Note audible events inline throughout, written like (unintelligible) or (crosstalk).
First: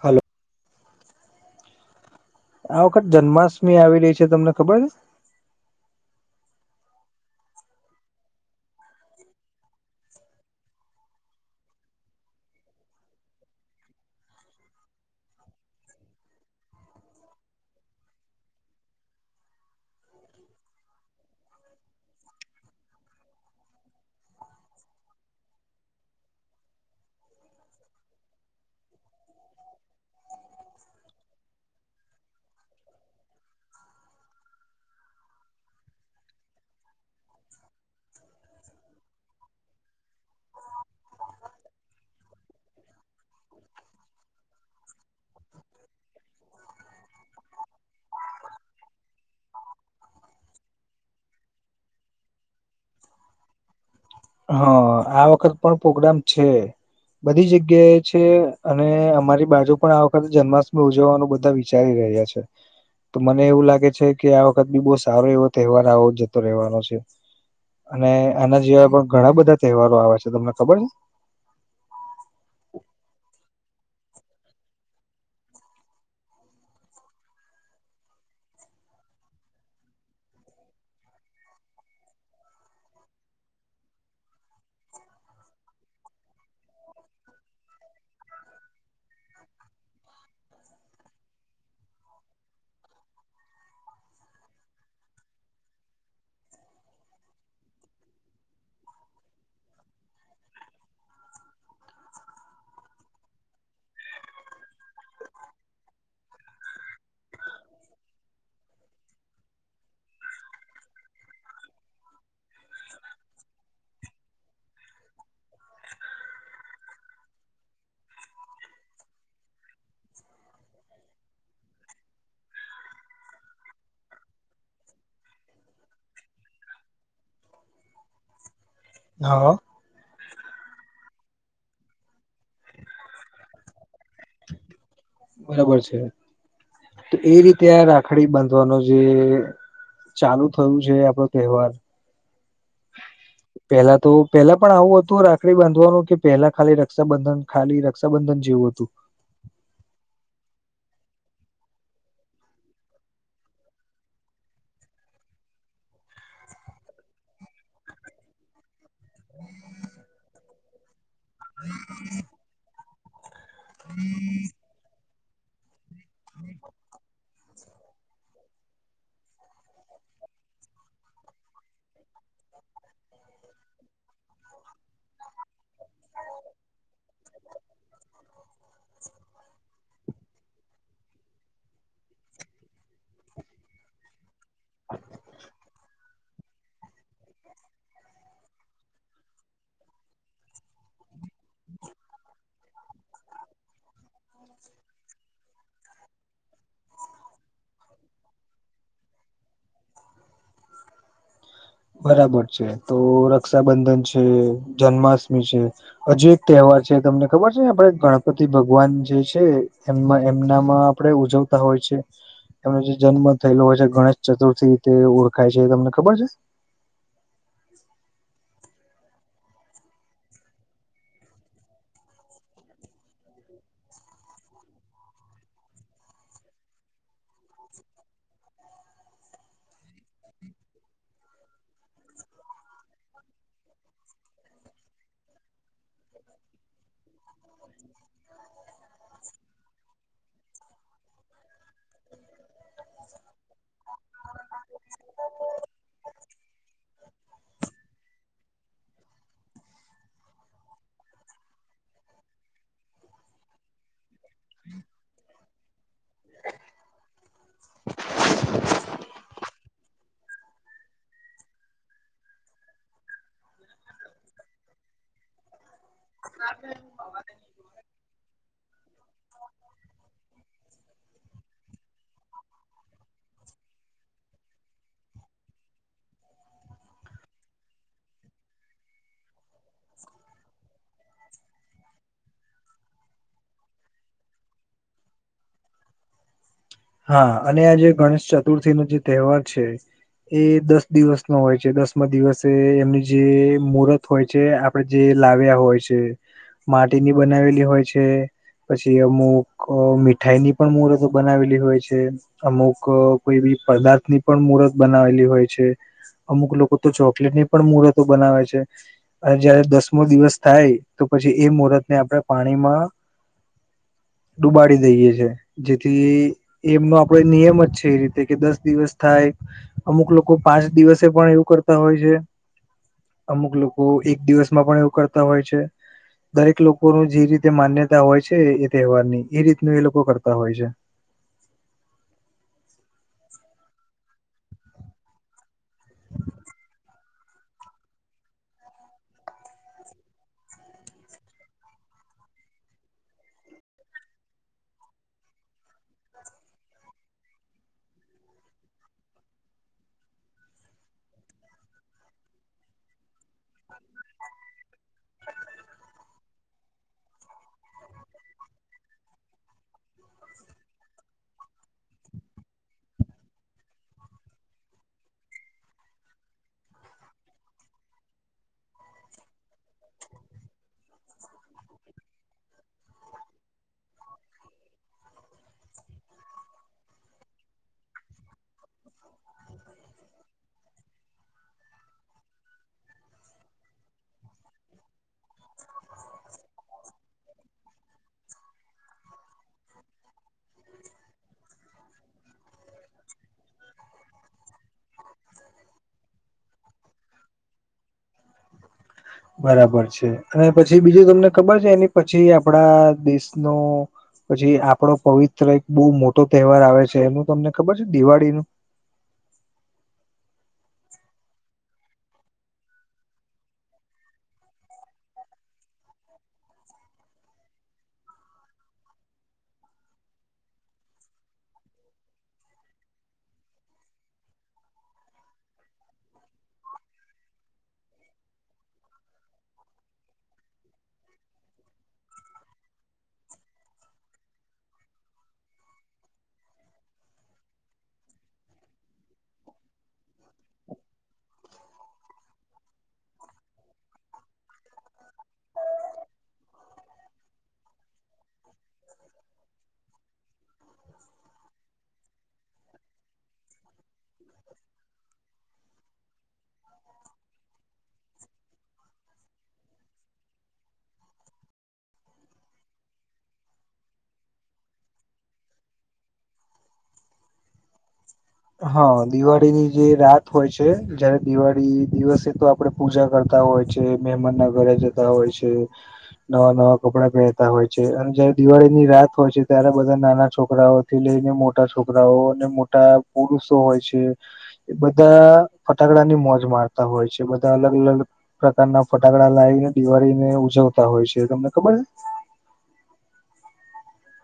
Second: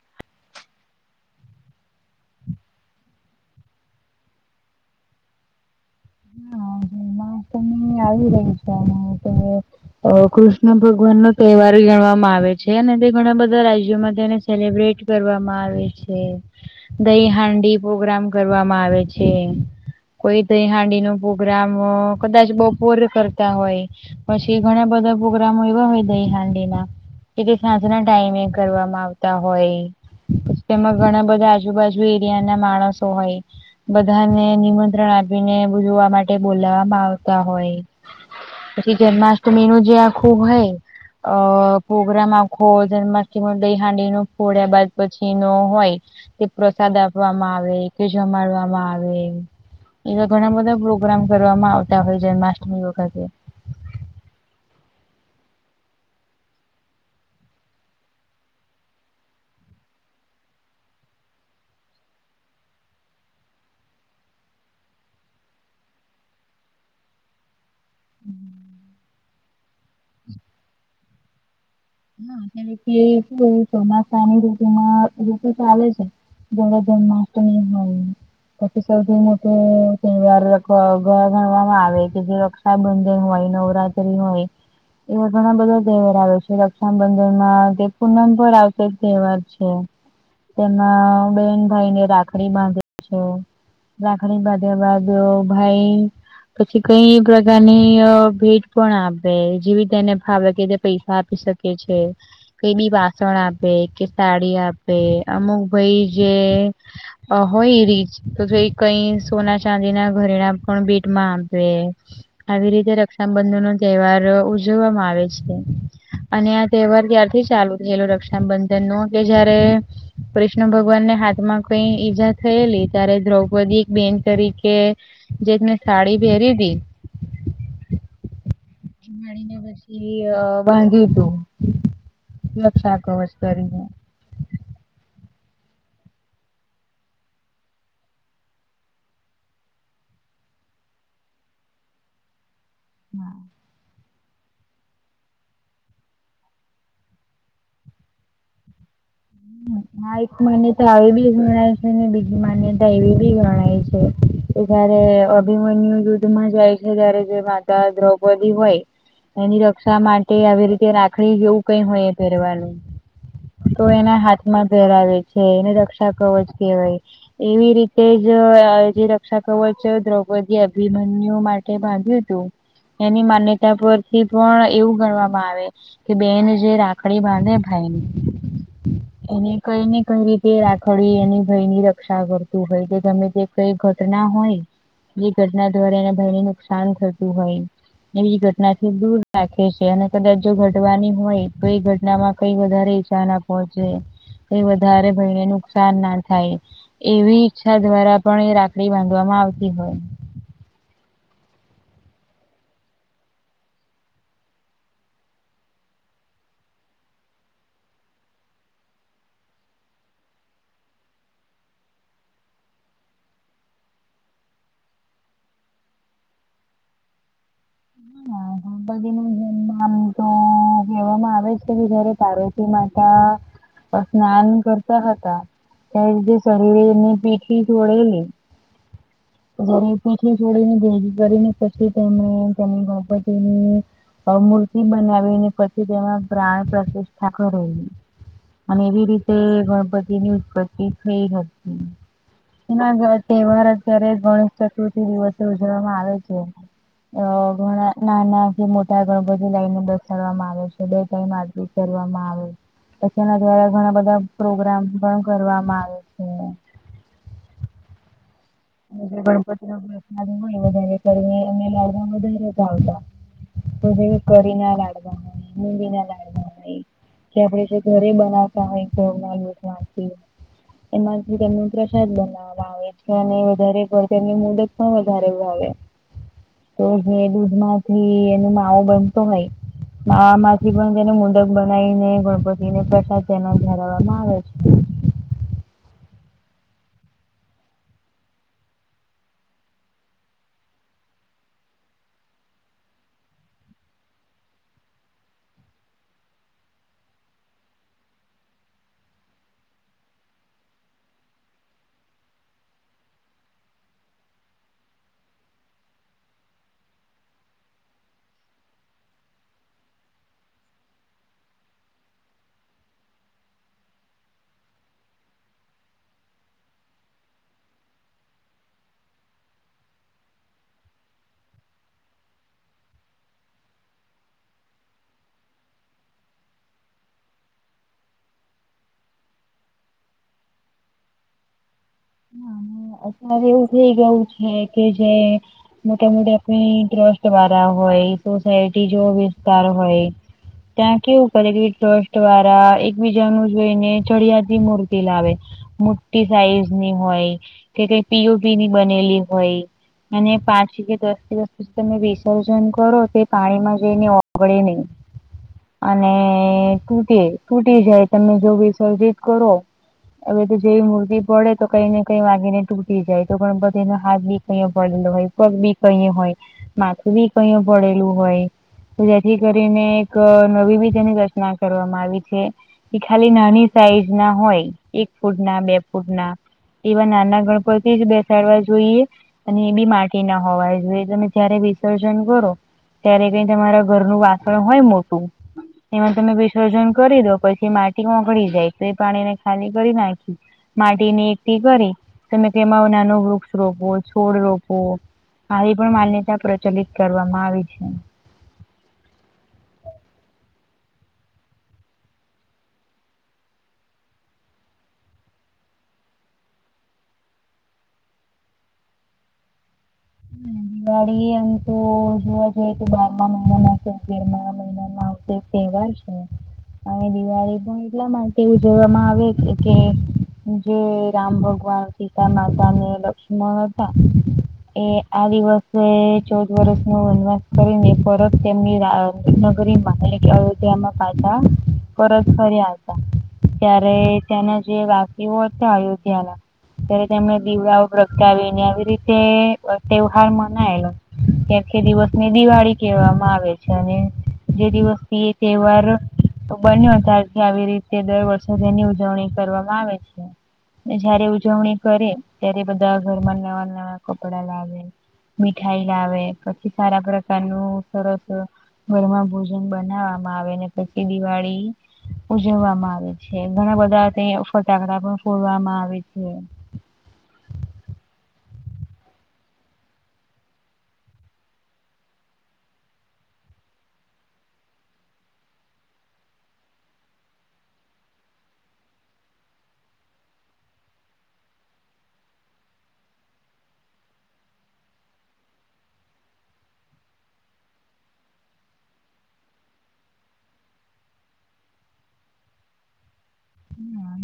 Hello. આ વખત જન્માષ્ટમી આવી રહી છે તમને ખબર. (inaudible) તમે આવી રહી છે આ કૃષ્ણ ભગવાનનો તહેવાર ગણવામાં આવે છે અને તે ઘણા બધા રાજ્યોમાં તેને સેલિબ્રેટ કરવામાં આવે છે. દઈહાંડી પ્રોગ્રામ કરવામાં આવે છે કોઈ દઈહાંડી નું પ્રોગ્રામ કદાચ બપોર કરતા હોય. પછી ઘણા બધા પ્રોગ્રામો એવા હોય દઈહાંડી ના. કે સાંજના ટાઈમે કરવામાં આવતા હોય. તેમાં ઘણા બધા આજુબાજુ એરિયાના માણસો હોય. બધાને નિમંત્રણ આપીને જોવા માટે બોલાવામાં આવતા હોય. પછી જન્માષ્ટમી નું જે આખું હોય અ પ્રગ્રામ આખો જન્માષ્ટમી દઈહાંડી ને ફોડ્યા બાદ પછી નો હોય. તે પ્રસાદ આપવામાં આવે જમાડવામાં આવે એવા ઘણા બધા પ્રોગ્રામ કરવામાં આવતા હોય જન્માષ્ટમી વખતે. હા આ વખત પણ પ્રોગ્રામ છે. બધી જગ્યાએ છે અને અમારી બાજુ પણ આ વખતે જન્માષ્ટમી ઉજવવાનું બધા વિચારી રહ્યા છે. તો મને એવું લાગે છે કે આ વખત બી બહું સારો એવો તહેવાર આવો જતો રહેવાનો છે. અને આના જેવા પણ ઘણા બધા તહેવારો આવે છે તમને ખબર છે. હા કારણ કે શું ચોમાસાની ઋતુમાં ઋતુ ચાલે છે. ત્યારે જન્માષ્ટમી હોય. પછી સૌથી મોટી તવાર ગણવામાં આવે કે જે રક્સબનદન હોય નવરાત્રી હોય એવા ઘણા બધા તહેવાર આવે છે. રકસાબંદર માં તે પૂનમ પર આવતો જ તહેવાર છે તેમાં બેન ભાઈ ને રાખડી બાંધી છે. રાખણી બાધ્યામાં બ ભાઈ. પછી કઈ પ્રકારની ભેટ પણ આપે જેવી તેને ભાવ લાગે પૈસા આપી શક કે છે. કઈ બી વાસણ આપે કે સાડી આપે અમુક ભાઈ જે હોય એ રી તો કઈ સોના ચાંદી ના ઘરેણા પણ બેટમાં આપે. આવી રીતે રક્ષાબંધન નો તહેવાર ઉજવવામાં આવે છે. અને આ તહેવાર ત્યારથી ચાલુ થયેલો રક્ષાબંધન નો કે જયારે કૃષ્ણ ભગવાનને હાથમાં કઈ ઈજા થયેલી ત્યારે દ્રૌપદી એક બેન તરીકે જે મેને સાડી પહેરી તી. (inaudible) છે હા (unintelligible) લક્ષા કવચ કરીને. બરાબર છે તો એ રીતે આ રાખડી બાંધવાનો જે ચાલુ થયું છે આપડો તહેવાર. પેલા તો. પેલા પણ આવું હતું રાખડી બાંધવાનું કે પહેલા ખાલી રક્ષાબંધન ખાલી રક્ષાબંધન જેવું તું. (inaudible) હ એક માન્યતા આવી બી ગણાય છે ને બીજી માન્યતા એવી બી ગણાય છે. જયારે અભિમન્યુ દુદ્ધમાં જાય છે ત્યારે જે માતા દ્રૌપદી હોય. એની રક્ષા માટે આવી રીતે રાખ ડી જેવું કઈ હોય એ પહેરવાનું તો એના હા પરાવે છે એને રક્ષા કવ જ કહેવાય. એવી રીતે જ જે રક્ષા કવચ છે દ્રૌપદી અભિમન્યુ માટે બાંધ્યું હતું એની માન્યતા પરથી પણ એવું ગણવામાં આવે. કે બેન જે રાખડી બાંધે ભાઈ ને એને કઈ ને કઈ રીતે રાખડી એની ભયની રક્ષા કરતું હોય કે તમે જે કઈ ઘટના હોય એ ઘટના દ્વારા એના ભાઈને નુકસાન થતું હોય. એવી ઘટનાથી દૂર રાખે છે અને કદાચ જો ઘટવાની હોય તો એ ઘટના માં કઈ વધારે નુ પહોંચે એ વધારે ભયને નુકસાન ના થાય. એવી ઈચ્છા દ્વારા પણ એ રાખડી બાંધવામાં આવતી હોય. બરાબર છે તો રક્ષાબંધન છે જન્માષ્ટમી છે. હજુ એક તહેવાર છે તમને ખબર છે આપડે ગણપતિ ભગવાન જે છે એમ એમનામાં આપણેે ઉજવતા હોય છે. એમનો જે જન્મ થયેલો હોય છે ગણેશ ચતુર્થી તે ઓળખાય છે તમને ખબર છે? (inaudible) (inaudible) (unintelligible) આમ તો કહેવામાં આવે જ કે જારે પાર્વતી માતા સ્નાન કરતા. ત જે શરીરેની પીઠી સોડેલી. અરે પછલી છોડી ને ભેજ કરીને પછી તોમે. (unintelligible) મૂર્તિ બનાવીને પછી તેમાં પ્રાણ પ્રતિષ્ઠા કરે અને એવી રીતે ગણપતિની ઉત્પત્તિ થઈ હતી. એના તહેવાર અત્યારે ગણેશ ચતુર્થી દિવસે ઉજવવામાં આવે છે. (inaudible) નાનાથી મોટા ગણ બધી લાઈને બસડવામાં આવે છે બે ટાઈમ આર કરવામાં આવે. પછી ના દ્વારા ઘણા બધા પ્રોગ્રામ પણ કરવામાં આવે. છે. જે (inaudible) ગણપતિ નો પ્રસાદ મળય જેને કરીને અમે લાવા વધારે જ આવતા. તો ભી કરી ના લડતા (unintelligible) ના (unintelligible) તે (unintelligible) કાય (unintelligible) એમાંથી તેમને પ્રસાદ બનાવવામાં આવે છે અને વધરે પણની મુદત પણ વધારે (unintelligible) તો જે દૂધ માંથી એનો માવો બનતો (unintelligible) માંથી પણ તેને મુંડક બનાવીને ગણપતિને પ્રસાદ તેનાલ ધરાવવામાં આવે છે. હા અને આ જે ગણેશ ચતુર્થી નો જે તહેવાર છે. એ દસ દિવસ નો હોય છે દસમાં દિવસે એમનું જે મુર્ત હોય છે અપ આપડે જે લાવ્યા હોય છે માટીની બનાવેલી હોય છે. પછી અમુક મીઠાઈની પણ મુહર્તો બનાવેલી હોય છે અમુક કોઈ બી પદાર્થની પણ મુર્ત બનાવેલી હોય છે. અમુક લોકો તો ચોકલેટની પણ મુર્તો બનાવે છે. અને જયારે દસમો દિવસ થાય તો પછી એ મુરત ને આપણે પાણીમાં ડુબાડી દઈએ છે જેથી એમનો આપડે નિયમ જ છે એ રીતે કે દસ દિવસ થાય અમુક લોકો પાંચ દિવસે પણ એવું કરતા હોય છે. અમુક લોકો એક દિવસમાં પણ એવું કરતા હોય છે. દરેક લોકોનું જે રીતે માન્યતા હોય છે એ તહેવાર ની એ રીતનું એ લોકો કરતા હોય છે. હા અત્યારે એવું ભી ગયું છે કે જે મોટા મોટી આપણી ટ્રસ્ટ વાળા હોય સોસાયટી જો વિસ્તાર હોય. ત્યાં કેવું કરે ટ્રસ્ટ વારા એકબીજાનું જોઈને ચડિયાતી મૂર્તિ લાવે. મોટી સાઈઝની હોય કે કંઈ પીઓપીની બનેલી હોય. અને પાંચ કે દસ દિવસ (unintelligible) તમે વિસર્જન કરોતે પાણીમાં જઈને ઓગળે નહીં. અને તૂટી તૂટી જાય તમે જો વિસર્જિત કરો. હવે તો જેવી મૂતી પડે તો કંઈ ને કંઈ વાગીને તૂટી જાયતો ગણપતિનો હાથબી કંઈ પડેલો હોય, પગબી કંઈ હોય. માથું ભી કયે ભડેલું હોય. જેથી કરીને એક નવીભી તેની રચના કરવામાં આવી છે. એ ખાલી નાની સાઈઝના હોય એક ફૂટના બે ફૂટના. એવા નાના ગણપતિ જ બેસાડવા જોઈએ. અને એબી માટીના હોવા જોઈએ તમે જયારે વિસર્જન કરો. ત્યારે કંઈ તમારા ઘરનું વાસણ હોય મોટું. એમાં તમે વિસર્જન કરીદો પછી માટી ઓગળી જાય તોએ પાણીને ખાલી કરી નાખી. માટીની એકઠી કરી તમે તેમાં નાનો વૃક્ષો રોપો છોડ રોપો. આવી પણ માન્યતા પ્રચલિત કરવામાં આવી છે. બરાબર છે અને પછી બીજું તમને ખબર છે એની પછી આપડા દેશનો પછી આપડો પવિત્ર એક બહુ મોટો તહેવાર આવે છે એનું તમને ખબર છે દિવાળીનું. (inaudible) દિવાળી એમતો જોવા જઈએ તો બારમા મહિના કે તેરમાં મહિનામાં આવતો એક તહેવાર છે. (inaudible) અને દિવાળી પણ એટલા માટે ઉજવવામાં આવે કે કે જે રામ ભગવાન સીતામાતા ને લક્ષ્મણ હતા. એ આવી વસ્તુઓ ચૌદવર્ષનો વનવાસ કરીને પરત તેમની રા નગરીમાં એક અયોધ્યામાં પાછા પરત ફર્યા હતા. ત્યારે ત્યાંના જે વાકીઓ હતાં અયોધ્યાના ત્યારે તેમને દીવડાઓ પ્રગટાવીને આવી રીતે તહેવાર મનાયેલો ત્યાંથી દિવસની દિવાળી કહેવામાં આવે છે અને જે દિવસથી તે તહેવાર તો બંને હજારથી આવી રીતે દર વર્ષે તેની ઉજવણી કરવામાં આવે છે જયારે ઉજવણી કરે ત્યારે બધા ઘરમાં નવા નવા કપડાં લાવે મીઠાઈ લાવે પછી સારા પ્રકારનું સરસ ઘરમાં ભોજન બનાવવામાં આવે ને પછી દિવાળી ઉજવવામાં આવે છે ઘણા બધા ત્યાં ફટાકડા પણ ફોડવામાં આવે છે. હા દિવાળીની જે રાત હોય છે જયારે દિવાળી દિવસે તો આપડે પૂજા કરતા હોય છે મહેમાનના ઘરે જતા હોય છે. નવા નવા કપડા પહેરતા હોય છે અને જયારે દિવાળીની રાત હોય છે ત્યારે બધા નાના છોકરાઓ થી લઈને મોટા છોકરાઓ અને મોટા પુરુષો હોય છે. એ બધા ફટાકડાની મોજ મારતા હોય છે બધા અલગ અલગ પ્રકારના ફટાકડા લાવીને દિવાળીને ઉજવતા હોય છે તમને ખબર છે. ના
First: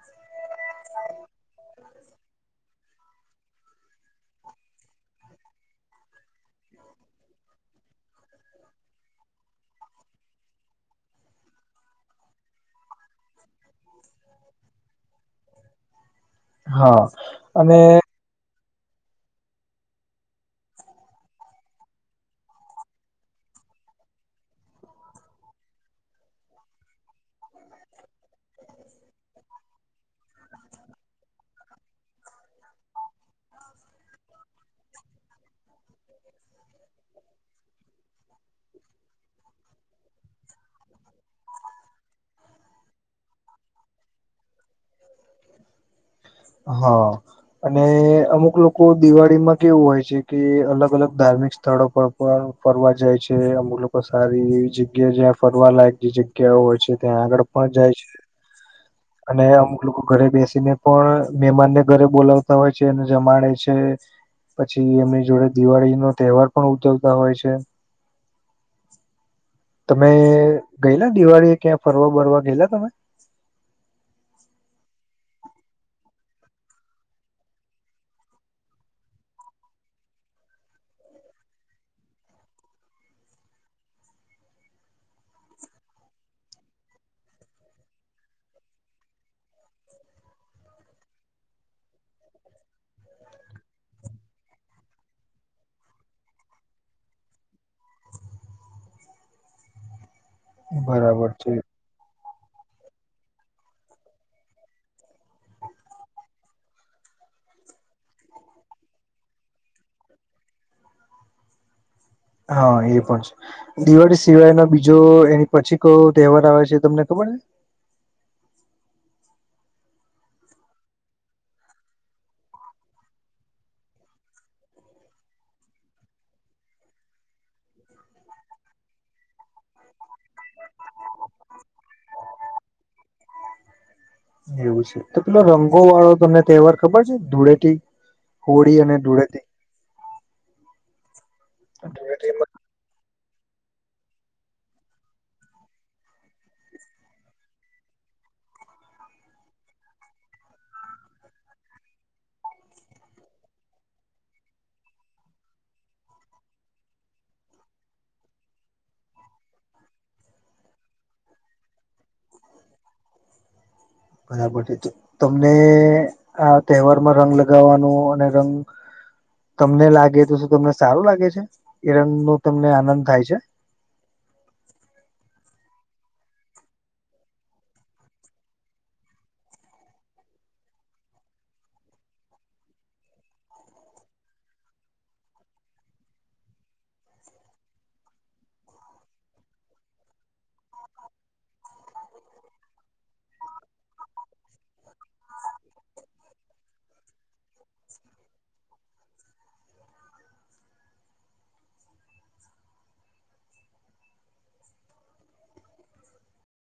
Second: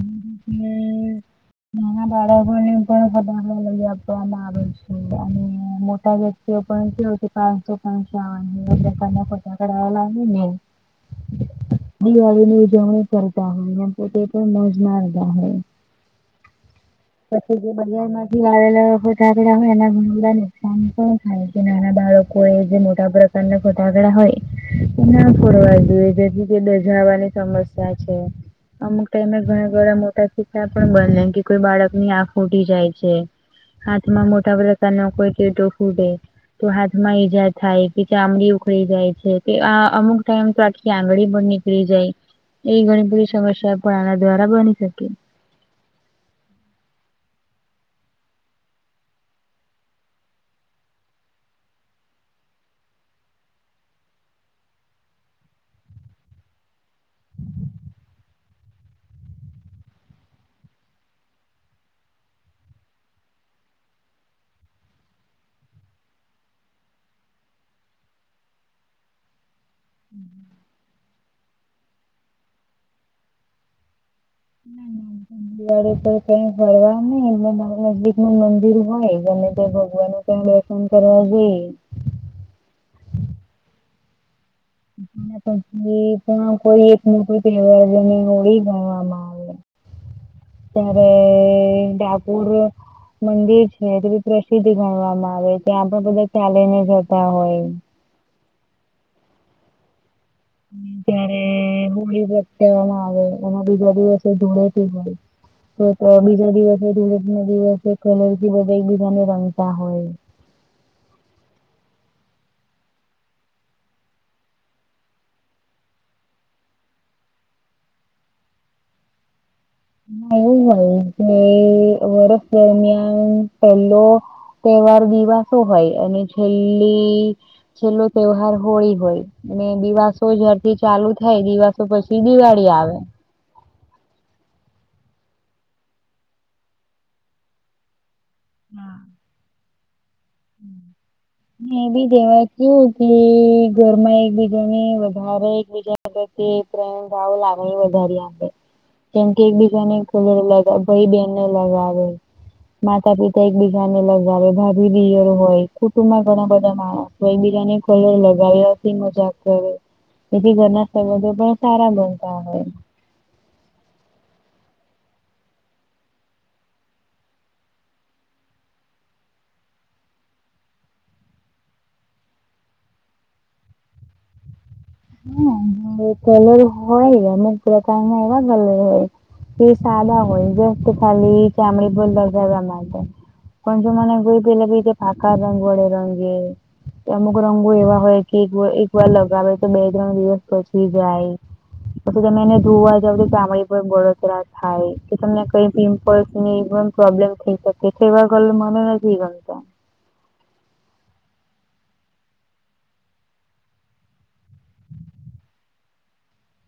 (inaudible) (inaudible) નાના બાળકોને પણ ઘટાદાર લઈ આપવામાં આવે છે અને મોટા જે તે પણ પાંચસો પાંચસોનીના ફટાકડા લાવે ની ને દિવાળીની ઉજવણી કરતા હોય એમ તોતે પણ મોજ માર માર્યો ગયા હોય છે હા પછી જે અને બજારમાં દિવાળી ના ફટાકડા આવેલા બધાજ હોય એ ઘણા બધા નુકસાન પણ થાય કે નાના બાળકો એજે મોટા બાળકો ફટાકડા હોય ના ફોડવા જોઈએ જેથી કે દઝાવાની સમસ્યા છે. અમુક ટાઈમે ઘણા ઘણા મોટા સિક્કા પણ બંનેમાં કે કોઈ બાળક ની આંખ ઉઠી જાય છે. હાથમાં મોટા ભરતાન કોઈ કેતો ફોડતા ઉડે. તો હાથમાં ઈજા થાય કે ચામડી ઉખળી જાય છે કેઆ અમુક ટાઈમ તો આખી આંગળી બળી ફ્રી જાય એ ઘણી બધી સમસ્યા પણ આના દ્વારા બની શકે હા. અને અમુક લોકો લોકો દિવાળી માં કેવું હોય છે કે અલગ અલગ ધાર્મિક સ્થળો પર ફરવા જાય છે અમુ લોકો તો સારી એવી જગ્યા જ્યાં ફરવા લાયક જે જગ્યાઓ હોય છે ત્યાં આગળ પણ જાય છે (inaudible) અને અમુક લોકો ઘરે બેસીને પણ મહેમાન ને ઘરે બોલાવતા હોય છે અને જમાડે છે પછી એમની જોડે દિવાળી નો તહેવાર પણ ઉજવતા હોય છે. (inaudible) તમે ગયેલા દિવાળી ક્યાં ફરવા બરવા ગયેલા તમે ના ના, દિવાળી પર કઈ ફરવા નહી એમાંરા નજીક નુ મંદિર હોય બને તે ભગવાન શન કરવા જે એના પછી પણ કોઈ એક મોકુ તહેવાર નુ ઓળી ગણવામાં આવે (inaudible) ત્યારે ડકોર અ મંદિર છે બી પ્રસિદ્ધ ગણવામાં આવે ત્યાં પણ બધા ચાલી ને જતા હોય બરાબર ત્યારે છે હોળી પ્રગટાવવામાં આવે એમાં બીજા દિવસે ધૂળેટી હોય તો બીજા દિવસે ધરક ના દિવસે કલર થી બધા એકબીજાને રંગતા હોય હા એ પણ છે. દિવાળી સિવાયનો બીજો એની પછી કયો તહેવાર આવે છે તમને ખબર છે હા, એવું હોય કે વર્ષ દરમિયાન પહેલો તહેવાર દિવાસો હોય અને છેલ્લી છેલ્લો તહેવાર હોળી હોય અને દિવાસો જ્યારથી ચાલુ થાય દિવાસો પછી દિવાળી આવે એવું છે તો પેલો રંગો વાળો તમને તહેવાર ખબર છે ધૂળેટી હોળી અને હા. ધૂળેથી (inaudible) મે બી ધૂળેટી દેવા કેવું ઘરમાં એકબીજા ને વધારે એકબીજા એટલે કે પ્રેમભાવ લાગણી વધારી આવેે. કેમ કે એકબીજાને કલર લગાવ ભાઈ બેનને લગાવે. માતા પિતા એકબીજા ને લગાવે ભાભી દિયર હોય કુટુંબમાં ઘણા બધા માણસ હોય બિરની કલર લગાવ્યાથી મજાક કરે. તેથી ઘરના સંબંધો પણ સારા બનતા હોય. બરાબર છે. તો તમને આ તહેવારમાં રંગ લગાવવાનો અને રંગ તમને લાગે તો શું તમને સારું લાગે છે. એ રંગ નો તમને આનંદ થાય છે? હા એ કલર હોય અને લગાવા માં આવા કલર હોય. તે સાદા હોય દ ખાલી ચામડી બોલલા જવા માટે. કોણ જો મને ગઈ પલે બ પાકા રંગ વડે રંગ એ અમુક રંગો એવા હોય કે એક એક વાર લગાવે તો બે ત્રણ દિવસ પછી જાય. પછી તમે એને ધોવા જાવ તો ચામડી પર બળતરા થાય કે તમને કઈ પિમ્પલ્સ ની ગમ પ્રોબ્લેમ થઈ શકે એવા કલર મને નથી ગમતા.